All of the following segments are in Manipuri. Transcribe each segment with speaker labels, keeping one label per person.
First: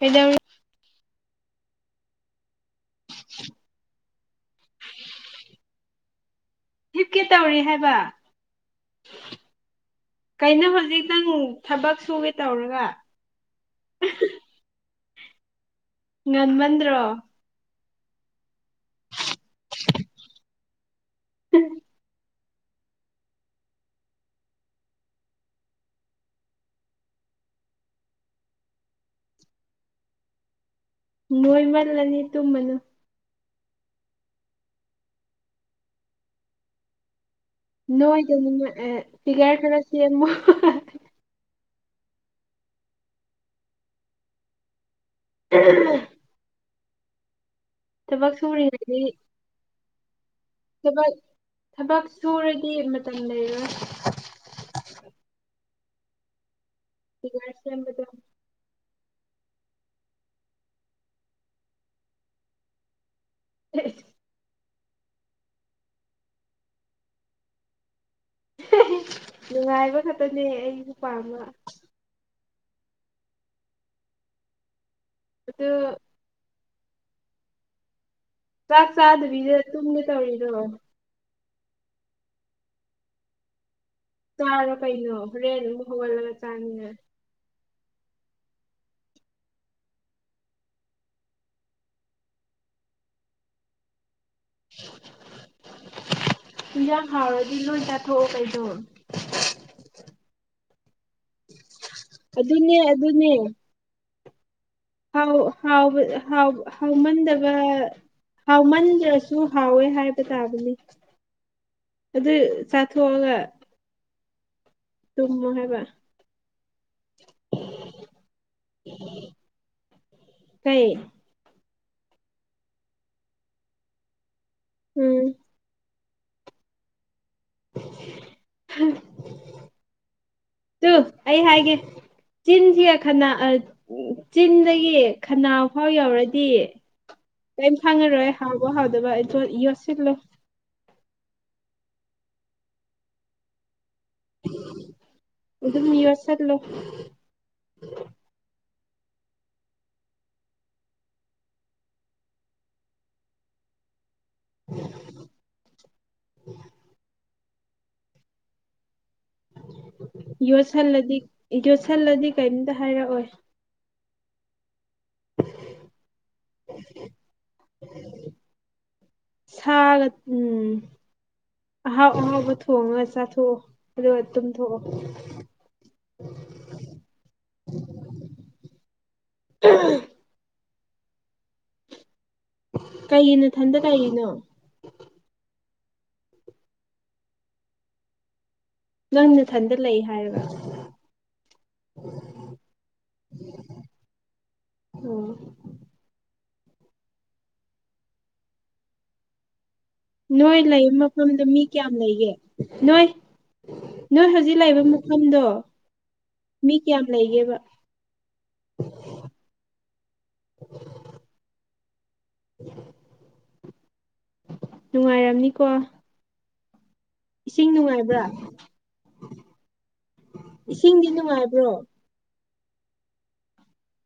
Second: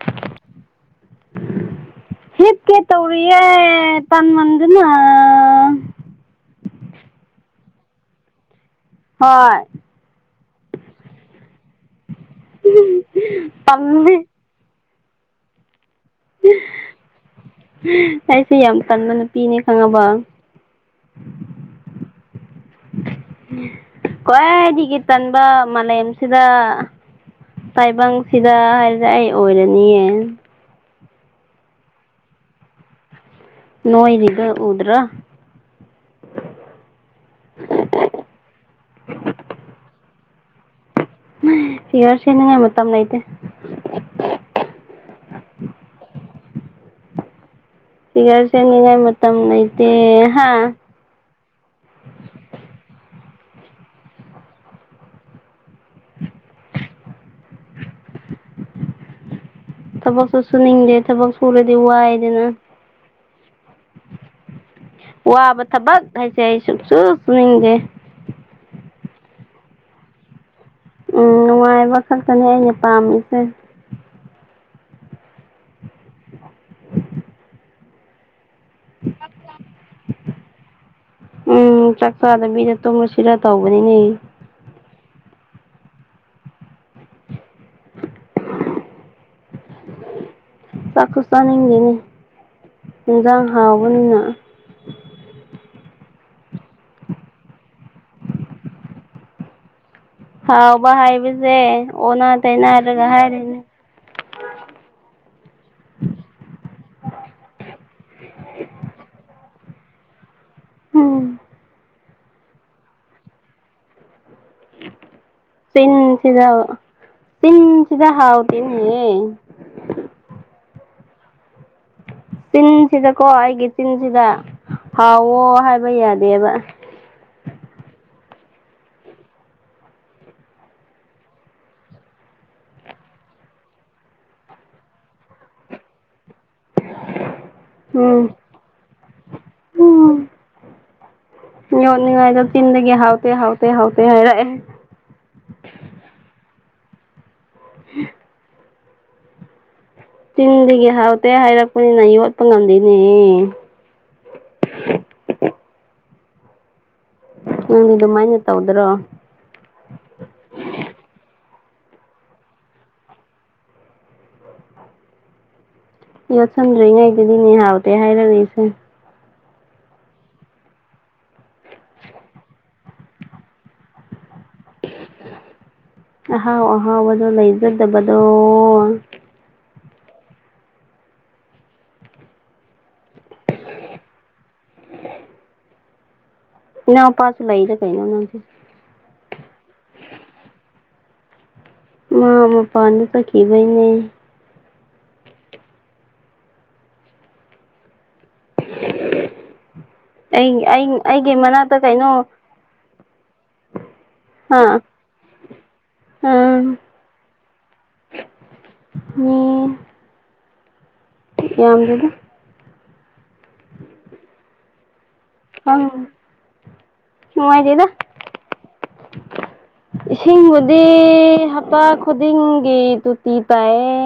Speaker 1: ꯀꯩꯗꯧꯔꯤ
Speaker 2: ꯍꯤꯞꯀꯦ ꯇꯧꯔꯤꯌꯦ ꯇꯥꯟꯃꯟꯗꯅ
Speaker 1: ꯍꯤꯞꯀꯦ ꯇꯧꯔꯤ ꯍꯥꯏꯕ
Speaker 2: ꯍꯣꯏ
Speaker 1: ꯀꯩꯅꯣ ꯍꯧꯖꯤꯛ ꯅꯪ ꯊꯕꯛ ꯁꯨꯒꯦ ꯇꯧꯔꯒ
Speaker 2: ꯇꯜꯂꯤ
Speaker 1: ꯉꯟꯃꯟꯗ꯭ꯔꯣ
Speaker 2: ꯑꯩꯁꯦ ꯌꯥꯝ ꯇꯟꯕ ꯅꯨꯄꯤꯅꯦ ꯈꯪꯉꯕꯣ
Speaker 1: [unintelligible]
Speaker 2: ꯈ꯭ꯋꯥꯏꯗꯒꯤ ꯇꯟꯕ ꯃꯥꯂꯦꯝꯁꯤꯗ ꯇꯥꯏꯕꯪꯁꯤꯗ ꯍꯥꯏꯔꯗꯤ ꯑꯩ ꯑꯣꯏꯔꯅꯤꯌꯦ
Speaker 1: ꯅꯣꯏꯃꯜꯂꯅꯤ ꯇꯨꯝꯃꯅꯣ
Speaker 2: ꯅꯣꯏꯔꯤꯗꯣ ꯎꯗ꯭ꯔꯣ
Speaker 1: ꯅꯣꯏꯗꯅꯤꯉꯥꯏ ꯑꯦ ꯐꯤꯒꯔ ꯈꯔ ꯁꯦꯝꯃꯣ ꯍꯥꯍꯥ
Speaker 2: ꯐꯤꯒꯔ ꯁꯦꯝꯅꯤꯡꯉꯥꯏ ꯃꯇꯝ ꯂꯩꯇꯦ
Speaker 1: [unintelligible] ꯊꯕꯛ
Speaker 2: ꯐꯤꯒꯔ ꯁꯦꯝꯅꯤꯉꯥꯏ
Speaker 1: ꯁꯨꯔꯤꯉꯩꯗꯤ
Speaker 2: ꯃꯇꯝ ꯂꯩꯇꯦ ꯍꯥꯥ
Speaker 1: ꯊꯕꯛ ꯇꯝ ꯂꯩꯔꯣꯏ ꯐꯤꯒꯔ ꯁꯦꯝꯕꯗꯣ
Speaker 2: ꯊꯕꯛꯁꯨ ꯁꯨꯅꯤꯡꯗꯦ ꯊꯕꯛ ꯁꯨꯔꯗꯤ ꯋꯥꯏꯗꯅ
Speaker 1: ꯏꯁ
Speaker 2: ꯋꯥꯕ ꯊꯕꯛ ꯍꯥꯏꯁꯦ ꯑꯩ ꯁꯨꯛꯁꯨꯨ ꯁꯨꯅꯤꯡꯗꯦ
Speaker 1: ꯅꯨꯡꯉꯥꯏꯕ ꯈꯠꯇꯅꯦ ꯑꯩꯁꯨ ꯄꯥꯝꯕ
Speaker 2: ꯇꯅꯦ ꯑꯩꯅ ꯄꯥꯝꯃꯤꯁꯦ
Speaker 1: ꯑꯗꯨ ꯆꯥꯛ ꯆꯥꯗꯕꯤꯗ ꯇꯨꯝꯒꯦ ꯇꯧꯔꯤꯗꯣ
Speaker 2: ꯎꯝ ꯆꯥꯛꯆꯥꯥꯗꯕꯤꯗ ꯇꯨꯝꯔꯁꯤꯔ ꯇꯧꯕꯅꯤꯅꯦ
Speaker 1: ꯆꯥꯔꯣ ꯀꯩꯅꯣ ꯍꯣꯔꯦꯟ ꯑꯃꯨꯛ ꯍꯧꯒꯠꯂꯒ ꯆꯥꯡꯅꯤꯡꯉ
Speaker 2: ꯆꯥꯛꯁꯨ ꯆꯥꯅꯤꯡꯗꯦꯅꯦ ꯍꯤꯟꯖꯥꯡ ꯍꯥꯎꯕꯅꯤꯅ
Speaker 1: [inaudible] ꯍꯟꯖꯥꯡ ꯍꯥꯎꯔꯗꯤ ꯂꯣꯏ ꯆꯥꯊꯣꯛꯑꯣ ꯀꯩꯗꯣ
Speaker 2: ꯍꯥꯎꯕ ꯍꯥꯏꯕꯖꯦ ꯑꯣꯅꯥ
Speaker 1: ꯑꯗꯨꯅꯦ
Speaker 2: ꯇꯩꯅꯔꯒ
Speaker 1: ꯑꯗꯨꯅꯦ
Speaker 2: ꯍꯥꯏꯔꯤꯅꯤ
Speaker 1: ꯍꯥꯎ ꯍꯥꯎꯕ ꯍꯥꯎ ꯍꯥꯎꯃꯟꯗꯕ ꯍꯥꯎꯃꯟꯗ꯭ꯔꯁꯨ ꯍꯥꯎꯋꯦ ꯍꯥꯏꯕ ꯇꯥꯕꯅꯤ
Speaker 2: ꯎꯝ
Speaker 1: ꯑꯗꯨ ꯆꯥꯊꯣꯛꯑꯒ ꯇꯨꯝꯃꯣ ꯍꯥꯏꯕ
Speaker 2: ꯆꯤꯟꯁꯤꯗ ꯆꯤꯟ ꯁꯤꯗ ꯍꯥꯎꯇꯦꯅꯦ
Speaker 1: ꯀꯩ
Speaker 2: ꯆꯤꯟꯁꯤꯗꯀꯣ ꯑꯩꯒꯤ ꯆꯤꯟꯁꯤꯗ
Speaker 1: ꯎꯝ
Speaker 2: ꯍꯥꯎꯋꯣ ꯍꯥꯏꯕ ꯌꯥꯠ ꯃꯦꯕ
Speaker 1: ꯇꯨ ꯑꯩ ꯍꯥꯏꯒꯦ ꯆꯤꯟꯁꯤꯒ ꯈꯅ ꯑ ꯎ ꯆꯤꯟꯗꯒꯤ ꯈꯅꯥꯎ ꯐꯥꯎ ꯌꯧꯔꯗꯤ ꯀꯩꯝ ꯈꯪꯉꯔꯣꯏ
Speaker 2: ꯎꯝ
Speaker 1: ꯍꯥꯎꯕ ꯍꯥꯎꯗꯕ ꯑꯩ ꯌꯣꯠꯁꯤꯜꯂꯣ
Speaker 2: ꯎꯝ ꯌꯣꯠꯅꯤꯡꯉꯥꯏꯗꯣ ꯆꯤꯟꯗꯒꯤ ꯍꯥꯎꯇꯦ ꯍꯥꯎꯇꯦ ꯍꯥꯎ
Speaker 1: ꯑꯗꯨꯝ ꯌꯣꯠꯁꯤꯜꯂꯣ
Speaker 2: [inaudible] ꯆꯤꯟꯗꯒꯤ ꯍꯥꯎꯇꯦ ꯍꯥꯏꯔꯛꯄꯅꯤꯅ ꯌꯣꯠꯄ ꯉꯝꯗꯦꯅꯦ
Speaker 1: [inaudible]
Speaker 2: ꯅꯪꯗꯤ ꯗꯨꯃꯥꯏꯅ ꯇꯧꯗ꯭ꯔꯣ
Speaker 1: ꯌꯣꯠꯁꯜꯂꯗꯤ ꯌꯣꯠꯁꯜꯂꯗꯤ ꯀꯩꯝꯇ ꯍꯥꯏꯔꯛꯑꯣꯏ
Speaker 2: ꯌꯣꯠꯁꯟꯗ꯭ꯔꯤꯉꯩꯗꯗꯤꯅꯦ ꯍꯥꯎꯇꯦ ꯍꯥꯏꯔꯛꯏꯁꯦ
Speaker 1: ꯁꯥꯒ ꯎꯝ ꯑꯍꯥꯎ ꯑꯍꯥꯎꯕ ꯊꯣꯡꯉꯒ ꯆꯥꯊꯣꯛꯑꯣ ꯑꯗꯨꯒ ꯇꯨꯝꯊꯣꯛꯑꯣ
Speaker 2: ꯑꯍꯥꯎ ꯑꯍꯥꯎꯕꯗꯣ ꯂꯩꯖꯗꯕꯗꯣ
Speaker 1: [unintelligible] ꯀꯩꯒꯤ ꯅꯥꯊꯟꯗ ꯂꯩꯔꯤꯅꯣ
Speaker 2: ꯏꯅꯥꯎ ꯅꯨꯄꯥꯁꯨ ꯂꯩꯏꯗ ꯀꯩꯅꯣ ꯅꯪꯁꯨ
Speaker 1: ꯅꯪꯅꯊꯟꯗ ꯂꯩ ꯍꯥꯏꯔꯒ
Speaker 2: ꯃꯥ ꯃꯄꯥꯅꯗꯥ ꯆꯠꯈꯤꯕꯩꯅꯦ
Speaker 1: ꯎꯝ
Speaker 2: [inaudible] ꯑꯩ
Speaker 1: ꯅꯣꯏ
Speaker 2: ꯑꯩ
Speaker 1: ꯂꯩ
Speaker 2: ꯑꯩꯒꯤ
Speaker 1: ꯃꯐꯝꯗꯣ ꯃꯤ
Speaker 2: ꯃꯅꯥꯛꯇ
Speaker 1: ꯀꯌꯥꯝ
Speaker 2: ꯀꯩꯅꯣ
Speaker 1: ꯂꯩꯒꯦ ꯅꯣꯏ ꯍꯧꯖꯤꯛ
Speaker 2: ꯑ
Speaker 1: ꯂꯥꯏꯕ ꯃꯐꯝꯗꯣ
Speaker 2: ꯑꯝ
Speaker 1: ꯃꯤ ꯀꯌꯥꯝ ꯂꯩꯒꯦꯕ
Speaker 2: ꯎꯝ
Speaker 1: [inaudible]
Speaker 2: ꯌꯥꯝꯂꯩ
Speaker 1: [unintelligible] ꯅꯨꯡꯉꯥꯏꯔꯝꯅꯤꯀꯣ
Speaker 2: ꯈꯪ
Speaker 1: ꯏꯁꯤꯡ
Speaker 2: ꯅꯨꯡꯉꯥꯏꯇꯦꯗ
Speaker 1: ꯅꯨꯡꯉꯥꯏꯕ꯭ꯔꯥ
Speaker 2: ꯏꯁꯤꯡꯕꯨꯗꯤ
Speaker 1: ꯏꯁꯤꯡꯗꯤ ꯅꯨꯡꯉꯥꯏꯕ꯭ꯔꯣ
Speaker 2: ꯍꯞꯇꯥ ꯈꯨꯗꯤꯡꯒꯤ ꯇꯣꯇꯤ ꯇꯥꯏꯌꯦ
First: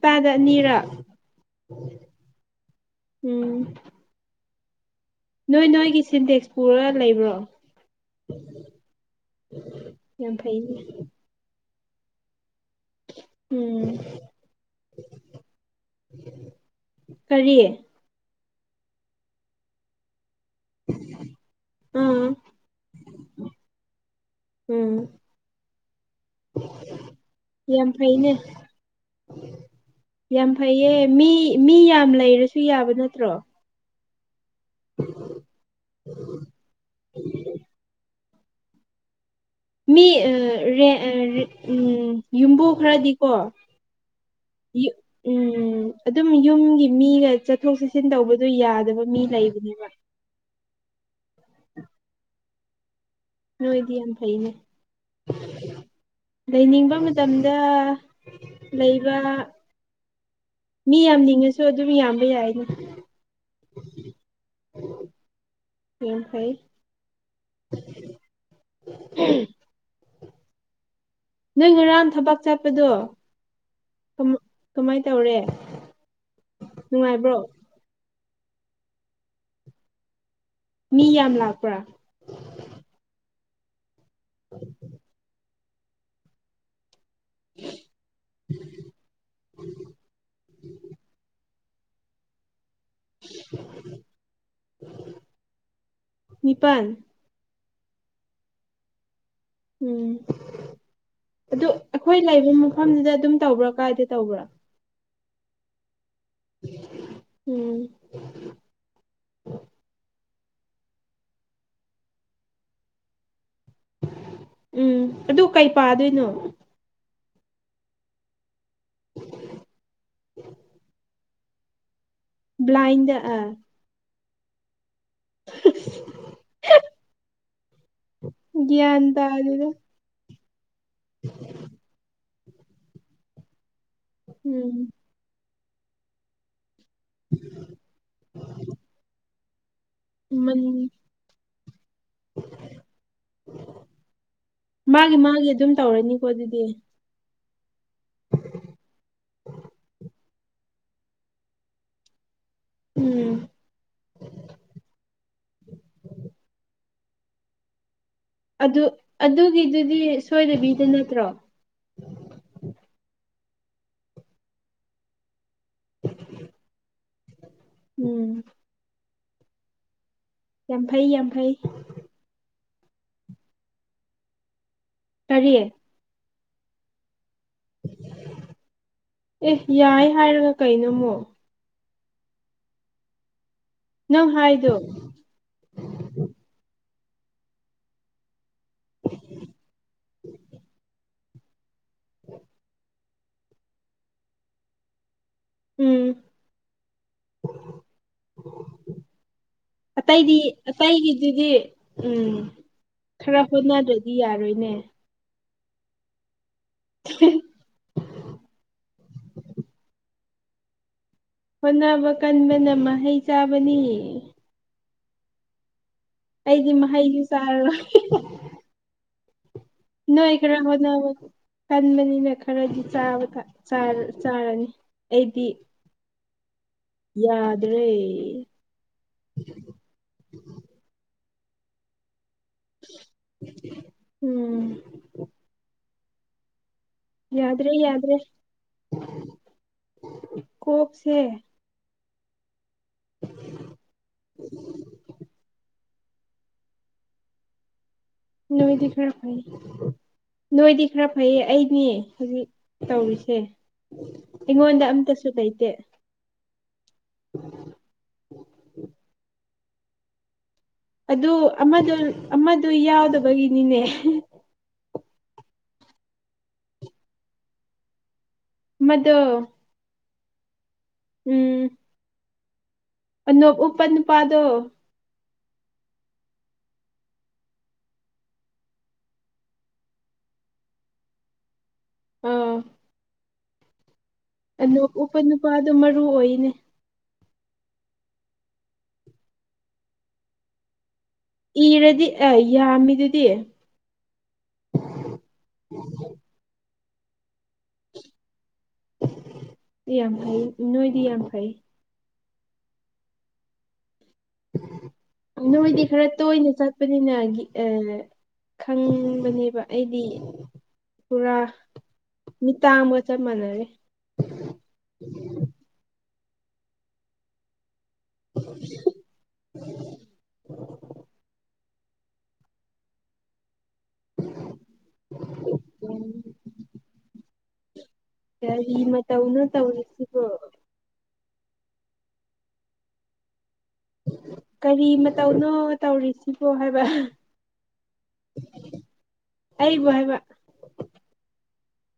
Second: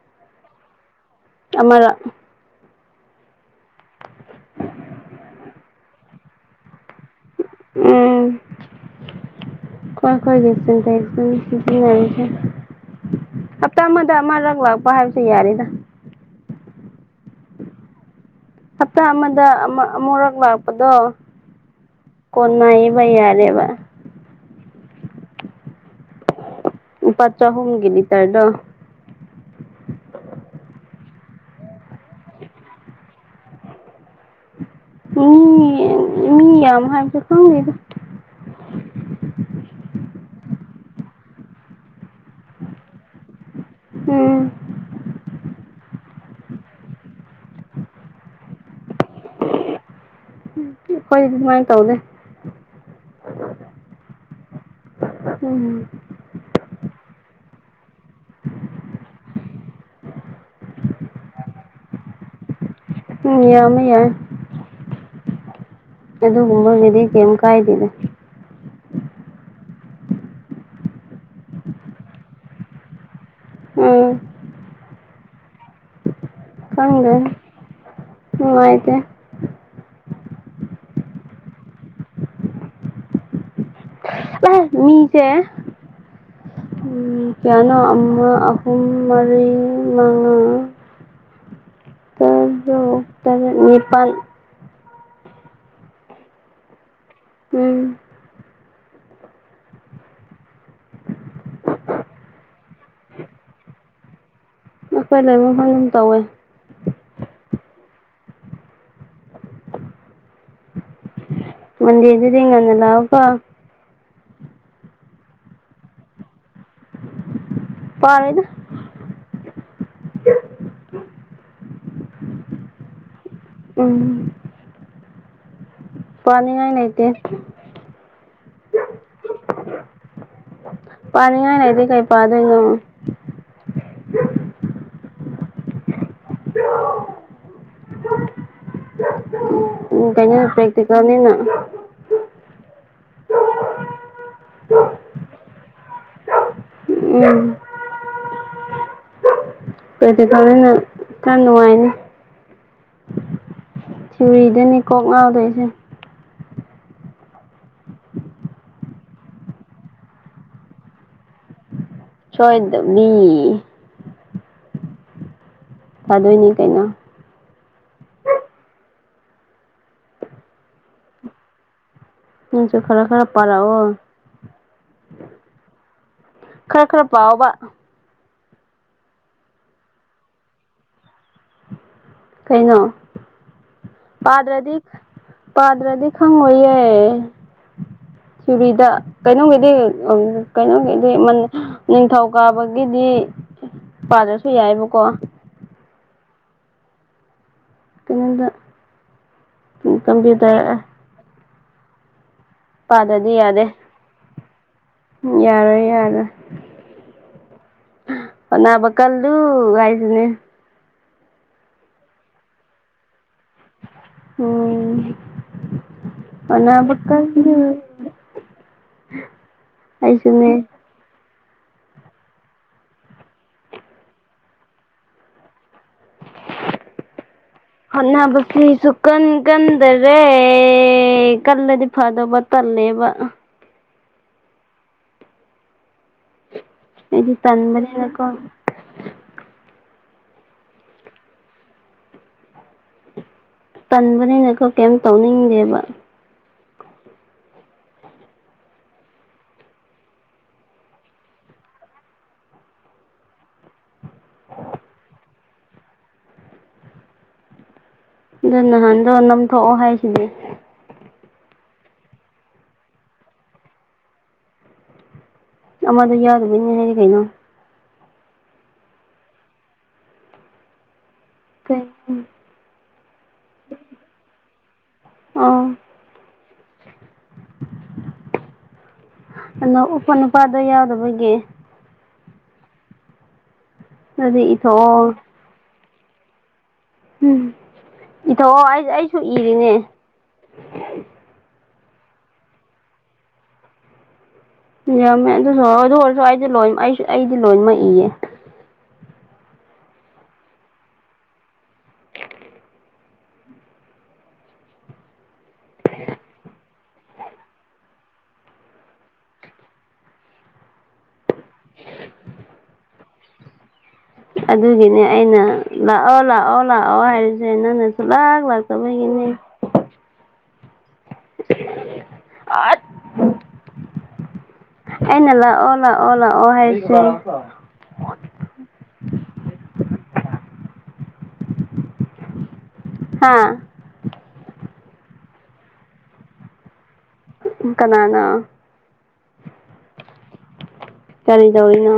Speaker 1: ꯇꯥꯗꯅꯤꯔ
Speaker 2: ꯑꯃꯗ
Speaker 1: ꯎꯝ ꯅꯣꯏ ꯅꯣꯏꯒꯤ ꯁꯤꯟꯇꯦꯛꯁ ꯄꯨꯔꯒ ꯂꯩꯕ꯭ꯔꯣ
Speaker 2: ꯎꯝ ꯈꯣꯏ
Speaker 1: ꯌꯥꯝ
Speaker 2: ꯈꯣꯏꯒꯤ
Speaker 1: ꯐꯩꯅꯦ
Speaker 2: ꯁꯤꯟꯇꯦꯛꯁ ꯎ ꯍꯞꯇꯥ
Speaker 1: ꯎꯝ
Speaker 2: ꯑꯃꯗ ꯑꯃꯔꯛ ꯂꯥꯛꯄ ꯍꯥꯏꯕꯁꯦ ꯌꯥꯔꯦꯗ
Speaker 1: ꯀꯔꯤ
Speaker 2: ꯍꯞꯇꯥ ꯑꯃꯗ ꯑꯃ ꯑꯃꯨꯔꯛ ꯂꯛꯄꯗꯣ
Speaker 1: ꯑꯥ
Speaker 2: ꯀꯣꯟꯅꯩꯏꯕ ꯌꯥꯔꯦꯕ
Speaker 1: ꯎꯝ
Speaker 2: ꯂꯨꯄꯥ
Speaker 1: ꯌꯥꯝ
Speaker 2: ꯆꯥꯍꯨꯝꯒꯤ
Speaker 1: ꯐꯩꯅꯦ
Speaker 2: ꯂꯤꯇꯔꯗꯣ
Speaker 1: ꯌꯥꯝ ꯐꯩꯌꯦ ꯃꯤ ꯃꯤ ꯌꯥꯝ ꯂꯩꯔꯁꯨ ꯌꯥꯕ ꯅꯠꯇ꯭ꯔꯣ
Speaker 2: ꯃꯤ ꯌꯥꯝꯃꯥꯗꯤ ꯈꯪꯗꯦꯗꯥ
Speaker 1: ꯃꯤ ꯎꯝ ꯌꯨꯝꯕꯨ ꯈꯔꯗꯤꯀꯣ
Speaker 2: ꯎꯝ
Speaker 1: ꯎꯝꯝ ꯑꯗꯨꯝ ꯌꯨꯝꯒꯤ ꯃꯤꯒ ꯆꯠꯊꯣꯛ ꯆꯠꯁꯤꯟ ꯇꯧꯕꯗꯨꯣ ꯌꯥꯗꯕ ꯃꯤ ꯂꯩꯕꯅꯦꯕ
Speaker 2: ꯑꯩꯈꯣꯏꯗꯤ ꯑꯗꯨꯃꯥꯏꯅ ꯇꯧꯗꯦ
Speaker 1: ꯅꯣꯏꯣꯏꯗꯤ ꯌꯥꯝꯅꯥ ꯐꯩꯅꯦ
Speaker 2: ꯎꯝ
Speaker 1: ꯍꯧ ꯃꯇꯝꯗ ꯂꯩꯕ ꯃꯤ ꯌꯥꯝꯅꯤꯡꯉꯁꯨ ꯑꯗꯨꯝ ꯌꯥꯝꯕ ꯌꯥꯏꯅꯦ
Speaker 2: ꯌꯥꯝꯃꯦ ꯌꯥꯏ
Speaker 1: ꯌꯥꯝ ꯐꯩ
Speaker 2: ꯑꯗꯨꯒꯨꯝꯕꯒꯤꯗꯤ ꯀꯩꯝ ꯀꯥꯏꯗꯦꯗ
Speaker 1: ꯎꯝ ꯅꯣꯏ ꯉꯔꯥꯡ ꯊꯕꯛ ꯆꯠꯄꯗꯣ
Speaker 2: ꯎꯝ
Speaker 1: ꯀꯃꯥꯏꯅ ꯇꯧꯔꯦ ꯅꯨꯡꯉꯥꯏꯕ꯭ꯔꯣ
Speaker 2: ꯅꯨꯉꯥꯏꯇꯦ
Speaker 1: ꯃꯤꯌꯥꯝ ꯂꯥꯛꯄ꯭ꯔꯥ
Speaker 2: ꯑꯦ
Speaker 1: [unintelligible]
Speaker 2: ꯃꯤꯁꯦ ꯀꯥꯌꯅꯣ ꯑꯃ ꯑꯍꯨꯝ ꯃꯔꯤ ꯃꯉꯥ ꯅꯤꯄꯜ
Speaker 1: ꯅꯤꯄꯥꯜ
Speaker 2: ꯎꯝ
Speaker 1: ꯎꯝ ꯑꯗꯨ ꯑꯩꯈꯣꯏ ꯂꯩꯕ ꯃꯐꯝꯗꯨꯗ ꯑꯗꯨꯝ ꯇꯧꯕ꯭ꯔꯥ ꯀꯥꯏꯗ ꯇꯧꯕ꯭ꯔꯥ
Speaker 2: ꯑꯩꯈꯣꯏ ꯂꯩꯕꯝ ꯐꯝ ꯇꯧꯋꯦ
Speaker 1: ꯎꯝ
Speaker 2: ꯃꯗꯤ ꯌꯦꯖꯗꯤꯉ ꯅ ꯂꯥꯎꯀ
Speaker 1: ꯎꯝ ꯑꯗꯨ ꯀꯩ ꯄꯥꯗꯣꯏꯅꯣ
Speaker 2: ꯄꯥꯃꯦꯗ
Speaker 1: [inaudible] ꯕ꯭ꯂꯥꯏꯟꯗꯔ
Speaker 2: ꯎꯝ ꯄꯥꯅꯤꯡꯉꯥꯏ ꯂꯩꯇꯦ
Speaker 1: ꯒ꯭ꯌꯥꯟ ꯇꯥꯔꯗ
Speaker 2: ꯄꯥꯅꯤꯡꯉꯗꯤ ꯀꯥꯏ ꯄꯥ ꯑꯗꯨꯉ
Speaker 1: ꯎꯝ [unintelligible]
Speaker 2: ꯎꯝ ꯀꯩꯅꯩꯅ
Speaker 1: ꯃꯟ
Speaker 2: ꯄꯦꯛꯇꯛꯇꯤꯅꯤꯅ
Speaker 1: ꯃꯥꯒꯤ ꯃꯥꯒꯤ ꯑꯗꯨꯝ ꯇꯧꯔꯅꯤꯀꯣ ꯑꯗꯨꯗꯤ
Speaker 2: ꯎꯝ ꯑꯗꯨꯗꯣꯏꯅ ꯈꯔ ꯅꯨꯡꯉꯥꯏꯅꯤ
Speaker 1: ꯎꯝ
Speaker 2: ꯁꯨꯔꯤꯗꯅꯤ ꯀꯣꯛ ꯉꯥꯎꯗꯣꯏꯁꯦ
Speaker 1: ꯑꯗꯨ ꯑꯗꯨꯒꯤꯗꯨꯗꯤ ꯁꯣꯏꯗꯕꯤꯗ ꯅꯠꯇ꯭ꯔꯣ
Speaker 2: ꯆꯣꯏꯗ ꯃꯤ ꯂꯥꯗꯣꯏꯅꯤ ꯀꯩꯅ
Speaker 1: ꯎꯝ ꯌꯥꯝ ꯐꯩ ꯌꯥꯝ ꯐꯩ
Speaker 2: ꯍꯆꯁꯨ ꯈꯔ ꯈꯔ ꯄꯔ ꯍ
Speaker 1: ꯇꯔꯤꯌꯦ
Speaker 2: ꯈꯔ ꯈꯔ ꯄꯥꯎꯕ
Speaker 1: ꯑꯦ ꯌꯥꯏ ꯍꯥꯏꯔꯒ ꯀꯩꯅꯩꯅꯣꯃꯣ
Speaker 2: ꯀꯩꯅꯣ
Speaker 1: ꯅꯪ
Speaker 2: ꯄꯥꯗ꯭ꯔꯗꯤ
Speaker 1: ꯍꯥꯏꯗꯣ
Speaker 2: ꯄꯥꯗ꯭ꯔꯗꯤ ꯈꯪꯉꯣꯏꯌꯦ ꯆꯔꯤꯗ ꯀꯩꯅꯣꯒꯤꯗꯤ ꯀꯩꯅꯣꯒꯤꯗꯤ ꯅꯤꯡꯊꯧ ꯀꯥꯕꯒꯤꯗꯤ ꯄꯥꯗ꯭ꯔꯁꯨ ꯌꯥꯏꯑꯕꯀꯣ
Speaker 1: ꯎꯝ
Speaker 2: ꯀꯩꯅꯣꯗ
Speaker 1: ꯑꯇꯩꯗꯤ
Speaker 2: ꯀꯝꯄ꯭ꯌꯨꯇꯔ
Speaker 1: ꯑꯇꯩꯒꯤꯗꯨꯗꯤ ꯎꯝ
Speaker 2: ꯄꯥꯗꯗꯤ
Speaker 1: ꯈꯔ
Speaker 2: ꯌꯥꯗꯦ
Speaker 1: ꯍꯣꯠꯅꯗ꯭ꯔꯗꯤ ꯌꯥꯔꯣꯏꯅꯦ
Speaker 2: ꯌꯥꯔꯣꯏ ꯌꯥꯔꯣꯏ ꯑꯅꯥꯕ ꯀꯜꯂꯨ ꯑꯥꯏꯁꯤꯅꯦ
Speaker 1: ꯍꯣꯠꯅꯕ ꯀꯟꯕꯅ ꯃꯍꯩ ꯆꯥꯕꯅꯤ ꯑꯩꯗꯤ
Speaker 2: ꯑꯅꯥꯕ
Speaker 1: ꯃꯍꯩꯁꯨ ꯆꯥꯔꯔꯣꯏ ꯅ ꯏꯈ ꯑꯋꯥꯗ ꯑꯋꯥ ꯀꯟꯕꯅꯤꯅ ꯈꯔꯗꯤꯥ ꯆꯥꯔꯅꯤ ꯑꯩꯗꯤ ꯌꯥ
Speaker 2: ꯍꯅꯥꯕꯁꯁꯨꯀꯟ ꯀꯗ꯭ꯔꯦ ꯀꯂꯦꯗꯤ ꯐꯥꯗꯕ ꯇꯜꯂꯦꯕ
Speaker 1: ꯎꯝ
Speaker 2: ꯏ
Speaker 1: ꯌꯥꯗ꯭ꯔꯦ
Speaker 2: ꯇꯟꯝꯕꯔꯀꯣ
Speaker 1: ꯀꯣꯞꯁꯦ
Speaker 2: ꯇꯟꯕꯅꯤꯅꯀꯣ ꯀꯩꯝ ꯇꯧꯅꯤꯡꯗꯦꯕ
Speaker 1: ꯅꯣꯏꯗ ꯈꯔ ꯐꯥꯏ ꯅꯣꯏꯗꯤ ꯈꯔ ꯐꯩꯌꯦ ꯑꯩꯅꯦ ꯍꯧꯖꯤꯛ ꯇꯧꯔꯤꯁꯦ ꯑꯩꯉꯣꯟꯗ ꯑꯝꯇꯁꯨ ꯂꯩꯇꯦ
Speaker 2: ꯑꯗꯣ ꯅꯍꯥꯟꯗꯣ ꯅꯝꯊꯣꯛꯑꯣ ꯍꯥꯏꯁꯤꯗꯤ
Speaker 1: ꯑꯗꯨ ꯑꯃꯗ ꯑꯃꯗ ꯌꯥꯎꯗꯕꯒꯤꯅꯤꯅꯦ
Speaker 2: ꯑꯃꯗ ꯌꯥꯎꯗꯨꯕꯩꯅꯦ ꯍꯥꯏꯗꯤ ꯀꯩꯅꯣ
Speaker 1: ꯃꯗ ꯎꯝ
Speaker 2: ꯀꯩ
Speaker 1: ꯎꯄ ꯅꯨꯄꯥꯥꯗꯣ
Speaker 2: ꯑ ꯑꯗꯣ ꯎꯄ ꯅꯨꯄꯥꯗ ꯌꯥꯎꯗꯕꯒꯤ
Speaker 1: ꯑꯝ
Speaker 2: ꯑꯗꯨꯗꯤ ꯏꯊꯣꯛꯑꯣ
Speaker 1: ꯎꯄ ꯅꯨꯄꯥꯗꯣ ꯃꯔꯨ ꯑꯣꯏꯅꯦ
Speaker 2: ꯎꯝ ꯏꯊꯣꯛꯑꯣ ꯑꯩ ꯑꯩꯁꯨ ꯏꯔꯤꯅꯦ
Speaker 1: ꯏꯔꯗꯤ ꯑ ꯌꯥꯝꯃꯤꯗꯨꯗꯤ
Speaker 2: ꯌꯥꯝꯃꯦ ꯑꯗꯨꯁꯨ ꯑꯗꯨ ꯑꯣꯏꯔꯁꯨ ꯑꯩꯗꯤ ꯂꯣꯏ ꯑꯩꯁꯨ ꯑꯩꯗꯤ ꯂꯣꯏꯃꯛ ꯏꯌꯦ
Speaker 1: ꯌꯥꯝ ꯐꯩ ꯅꯣꯏꯗꯤ ꯌꯥꯝ ꯐꯩ ꯅꯣꯏꯗꯤ ꯈꯔ ꯇꯣꯏꯅ ꯆꯠꯄꯅꯤꯅ ꯑꯦ ꯈꯪꯕꯅꯦꯕ ꯑꯩꯗꯤ ꯄꯨꯔꯥ ꯃꯤ ꯇꯝꯕ ꯆ ꯃꯅꯔꯦ
Speaker 2: ꯑꯗꯨꯒꯤꯅꯦ ꯑꯩꯅ ꯂꯥꯛꯑꯣ ꯂꯥꯛꯑꯣ ꯂꯥꯛꯑꯣ ꯍꯥꯏꯔꯤꯁꯦ ꯅꯪꯅ ꯂꯒꯂ ꯆꯒꯤꯅꯤ
Speaker 1: [unintelligible]
Speaker 2: ꯑ [unintelligible] ꯑꯩꯅ ꯂꯥꯛꯑꯣ ꯂꯥꯛꯑꯣ ꯂꯥꯛꯑꯣ ꯍꯥꯏꯁꯦ
Speaker 1: ꯀꯔꯤ ꯃꯇꯧꯅ ꯇꯧꯔꯤꯁꯤꯕꯣ
Speaker 2: ꯍꯥꯥ
Speaker 1: ꯀꯔꯤ ꯃꯇꯧꯅꯣ ꯇꯧꯔꯤꯁꯤꯕꯣ ꯍꯥꯏꯕ
Speaker 2: ꯏꯀꯅꯥꯅꯥ
Speaker 1: ꯑꯩꯕꯨ ꯍꯥꯏꯕ
Speaker 2: ꯑꯣꯏꯗꯅ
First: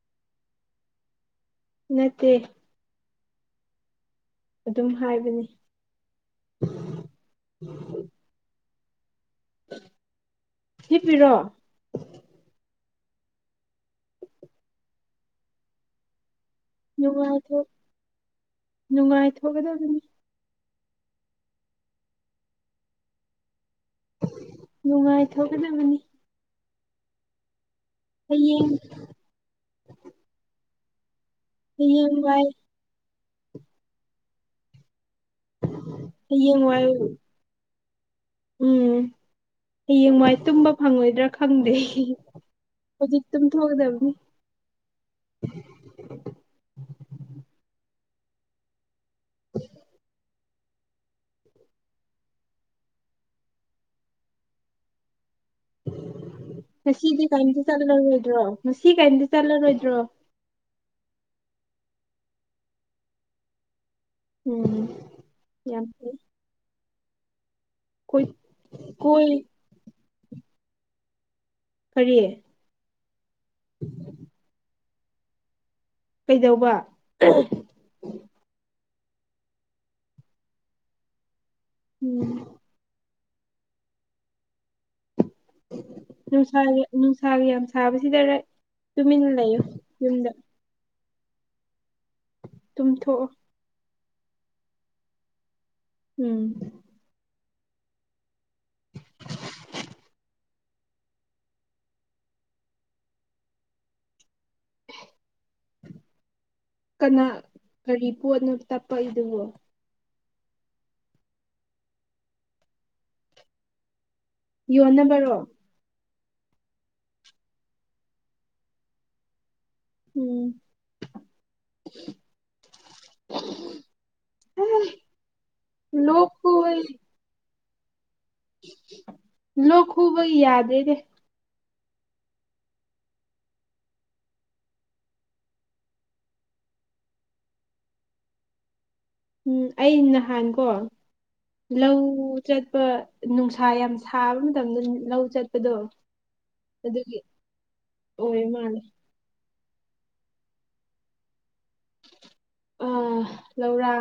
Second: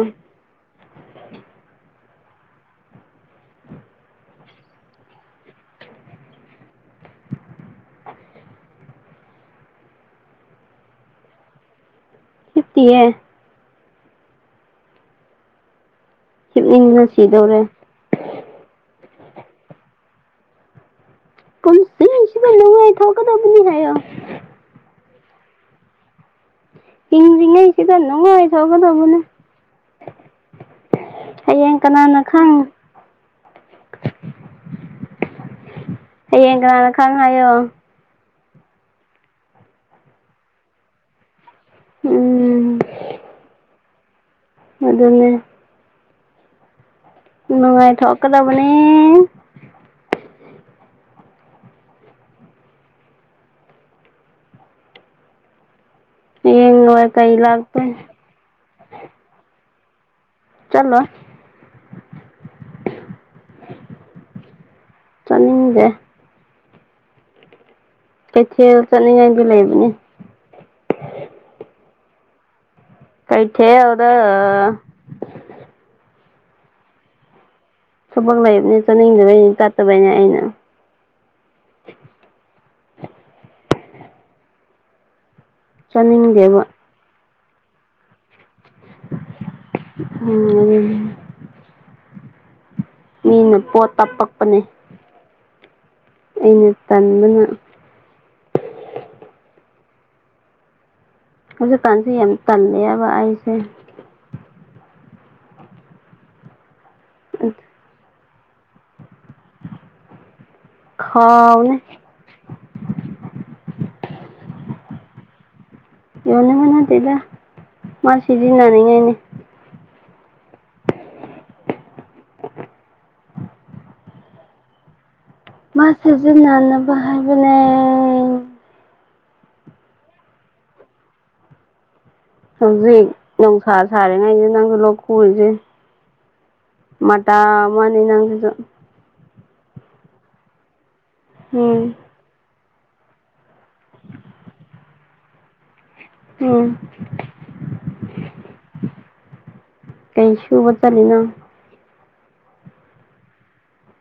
Speaker 1: ꯅꯠꯇꯦ ꯑꯗꯨꯝ ꯍꯥꯏꯕꯅꯤ ꯊꯤꯞꯄꯤꯔꯣ
Speaker 2: ꯈꯞꯇꯌꯦꯦ ꯍꯤꯞꯅꯤꯡꯅ ꯁꯤꯗꯧꯔꯦ
Speaker 1: ꯅꯨꯡꯉꯥꯏꯊꯣꯛ ꯣꯛꯒꯦꯗ ꯑꯗꯨꯅꯤ
Speaker 2: ꯀꯁꯨ ꯊꯥꯎ ꯀꯗꯕꯨꯅꯤ ꯍꯥꯏ
Speaker 1: ꯅꯨꯡꯉꯥꯏꯊꯣꯛꯒꯗꯕꯅꯤ
Speaker 2: ꯏꯪ ꯔꯤꯉꯩ ꯆꯗ ꯅꯣꯡꯉꯥꯏ
Speaker 1: ꯍꯌꯦꯡ
Speaker 2: ꯁꯧꯒꯗꯕꯅꯦ ꯍꯌꯦꯡ ꯀꯅꯥꯅ ꯈꯪ ꯌꯦꯡ
Speaker 1: ꯍꯌꯦꯡ ꯋꯥꯏ
Speaker 2: ꯀꯅ ꯈ ꯍꯥꯏꯌꯣ
Speaker 1: ꯎꯝ ꯍꯌꯦꯡꯋꯥꯏ ꯇꯨꯝꯕ ꯐꯪꯉꯣꯏꯗ꯭ꯔꯥ ꯈꯪꯗꯦ
Speaker 2: ꯎꯝ
Speaker 1: ꯍꯧꯖꯤꯛꯇꯝ ꯊꯣꯛꯗꯕꯅꯤ
Speaker 2: ꯑꯗꯨꯅꯅꯦ ꯅꯨꯡꯉꯥꯏ ꯊꯣꯛ ꯀꯗ ꯃꯅꯤ
Speaker 1: [inaudible]
Speaker 2: ꯍꯌꯦꯡ ꯂꯣꯏ
Speaker 1: ꯉꯁꯤꯗꯤ
Speaker 2: ꯀꯩ
Speaker 1: ꯀꯔꯤꯝꯇ
Speaker 2: ꯂꯥꯛꯇꯣꯏ
Speaker 1: ꯆꯠꯂꯔꯣꯏꯗ꯭ꯔꯣ ꯉꯁꯤ ꯀꯔꯤꯝꯇ ꯆꯠꯂꯔꯣꯏꯗ꯭ꯔꯣ
Speaker 2: ꯆꯂꯣ
Speaker 1: ꯎꯝ ꯌꯥꯝ ꯀꯣꯏ
Speaker 2: ꯀꯩꯊꯦꯜ
Speaker 1: ꯀꯣꯏ
Speaker 2: ꯆꯠꯅꯤꯡꯉꯥꯏꯗꯤ ꯂꯩꯕꯅꯦ
Speaker 1: ꯐꯔꯤꯌꯦ
Speaker 2: ꯀꯩꯇꯦ ꯑꯗꯨꯗ
Speaker 1: ꯀꯩꯗꯧꯕ
Speaker 2: ꯆꯥꯅꯤꯡꯗꯕꯩꯅꯦ ꯇꯠꯇꯕꯩꯅꯦ ꯑꯩꯅ
Speaker 1: ꯎꯝ
Speaker 2: ꯆꯥꯅꯤꯡꯗꯦꯕ
Speaker 1: ꯅꯨꯡꯁꯥꯒꯤ ꯅꯨꯡꯁꯥꯒꯤ ꯌꯥꯝ ꯁꯥꯕꯁꯤꯗ ꯇꯨꯃꯤꯟꯅ ꯂꯩꯣ ꯌꯨꯝꯗ ꯇꯨꯝꯊꯣꯛꯑꯣ
Speaker 2: ꯃꯤꯅ ꯄꯣꯠ ꯇ ꯄꯛꯄꯅꯦ
Speaker 1: ꯎꯝ
Speaker 2: ꯑꯩꯅ ꯇꯟꯕꯅ ꯍꯧꯖꯤꯛꯀꯥꯟꯁꯦ ꯌꯥꯝ ꯇꯜꯂꯦꯕ ꯑꯩꯁꯦ
Speaker 1: ꯀꯅꯥ ꯀꯔꯤ ꯄꯣꯠꯅꯣ ꯇꯞꯄꯏꯗꯨꯕꯣ
Speaker 2: ꯍꯥꯎ ꯎꯅꯦ
Speaker 1: ꯌꯣꯟꯅꯕꯔꯣ
Speaker 2: ꯌꯣꯟꯅꯕ ꯅꯗꯦꯗ ꯃꯥ ꯁꯤꯖꯤꯟꯅꯅꯤ ꯉꯥꯏꯅꯦ
Speaker 1: ꯎꯝ ꯎꯝ
Speaker 2: ꯃꯥ ꯁꯦꯖꯤꯟꯅ ꯅꯕꯥ ꯍꯥꯏꯕꯅꯦ ꯎꯝ
Speaker 1: ꯂ ꯈꯨꯕ ꯌꯥꯗꯦꯅꯦ
Speaker 2: ꯍꯧꯖꯤꯛ ꯅꯨꯡꯁꯥ ꯁꯥꯔꯤꯉꯩꯁꯤ ꯅꯪꯁꯨ ꯂꯧꯣꯛ ꯄꯨꯔꯤꯁꯦ ꯃꯇꯥ ꯑꯃꯅꯤ ꯅꯪ ꯑꯗꯨ
Speaker 1: ꯎꯝ ꯑꯩ ꯅꯍꯥꯟ ꯀꯣ
Speaker 2: ꯎꯝ
Speaker 1: ꯂꯧ ꯆꯠꯄ ꯅꯨꯡꯁꯥ ꯈꯥ ꯌꯥꯝ ꯁꯥꯕ ꯃꯇꯝꯗ ꯂꯧ ꯆꯠꯄꯗꯣ
Speaker 2: ꯎꯝ
Speaker 1: ꯑꯗꯨꯒꯤ ꯑꯣꯏ ꯃꯥꯂ
Speaker 2: ꯀꯩꯁꯨꯨꯕ ꯆꯂꯅ
Speaker 1: ꯑꯥ ꯂꯧꯔ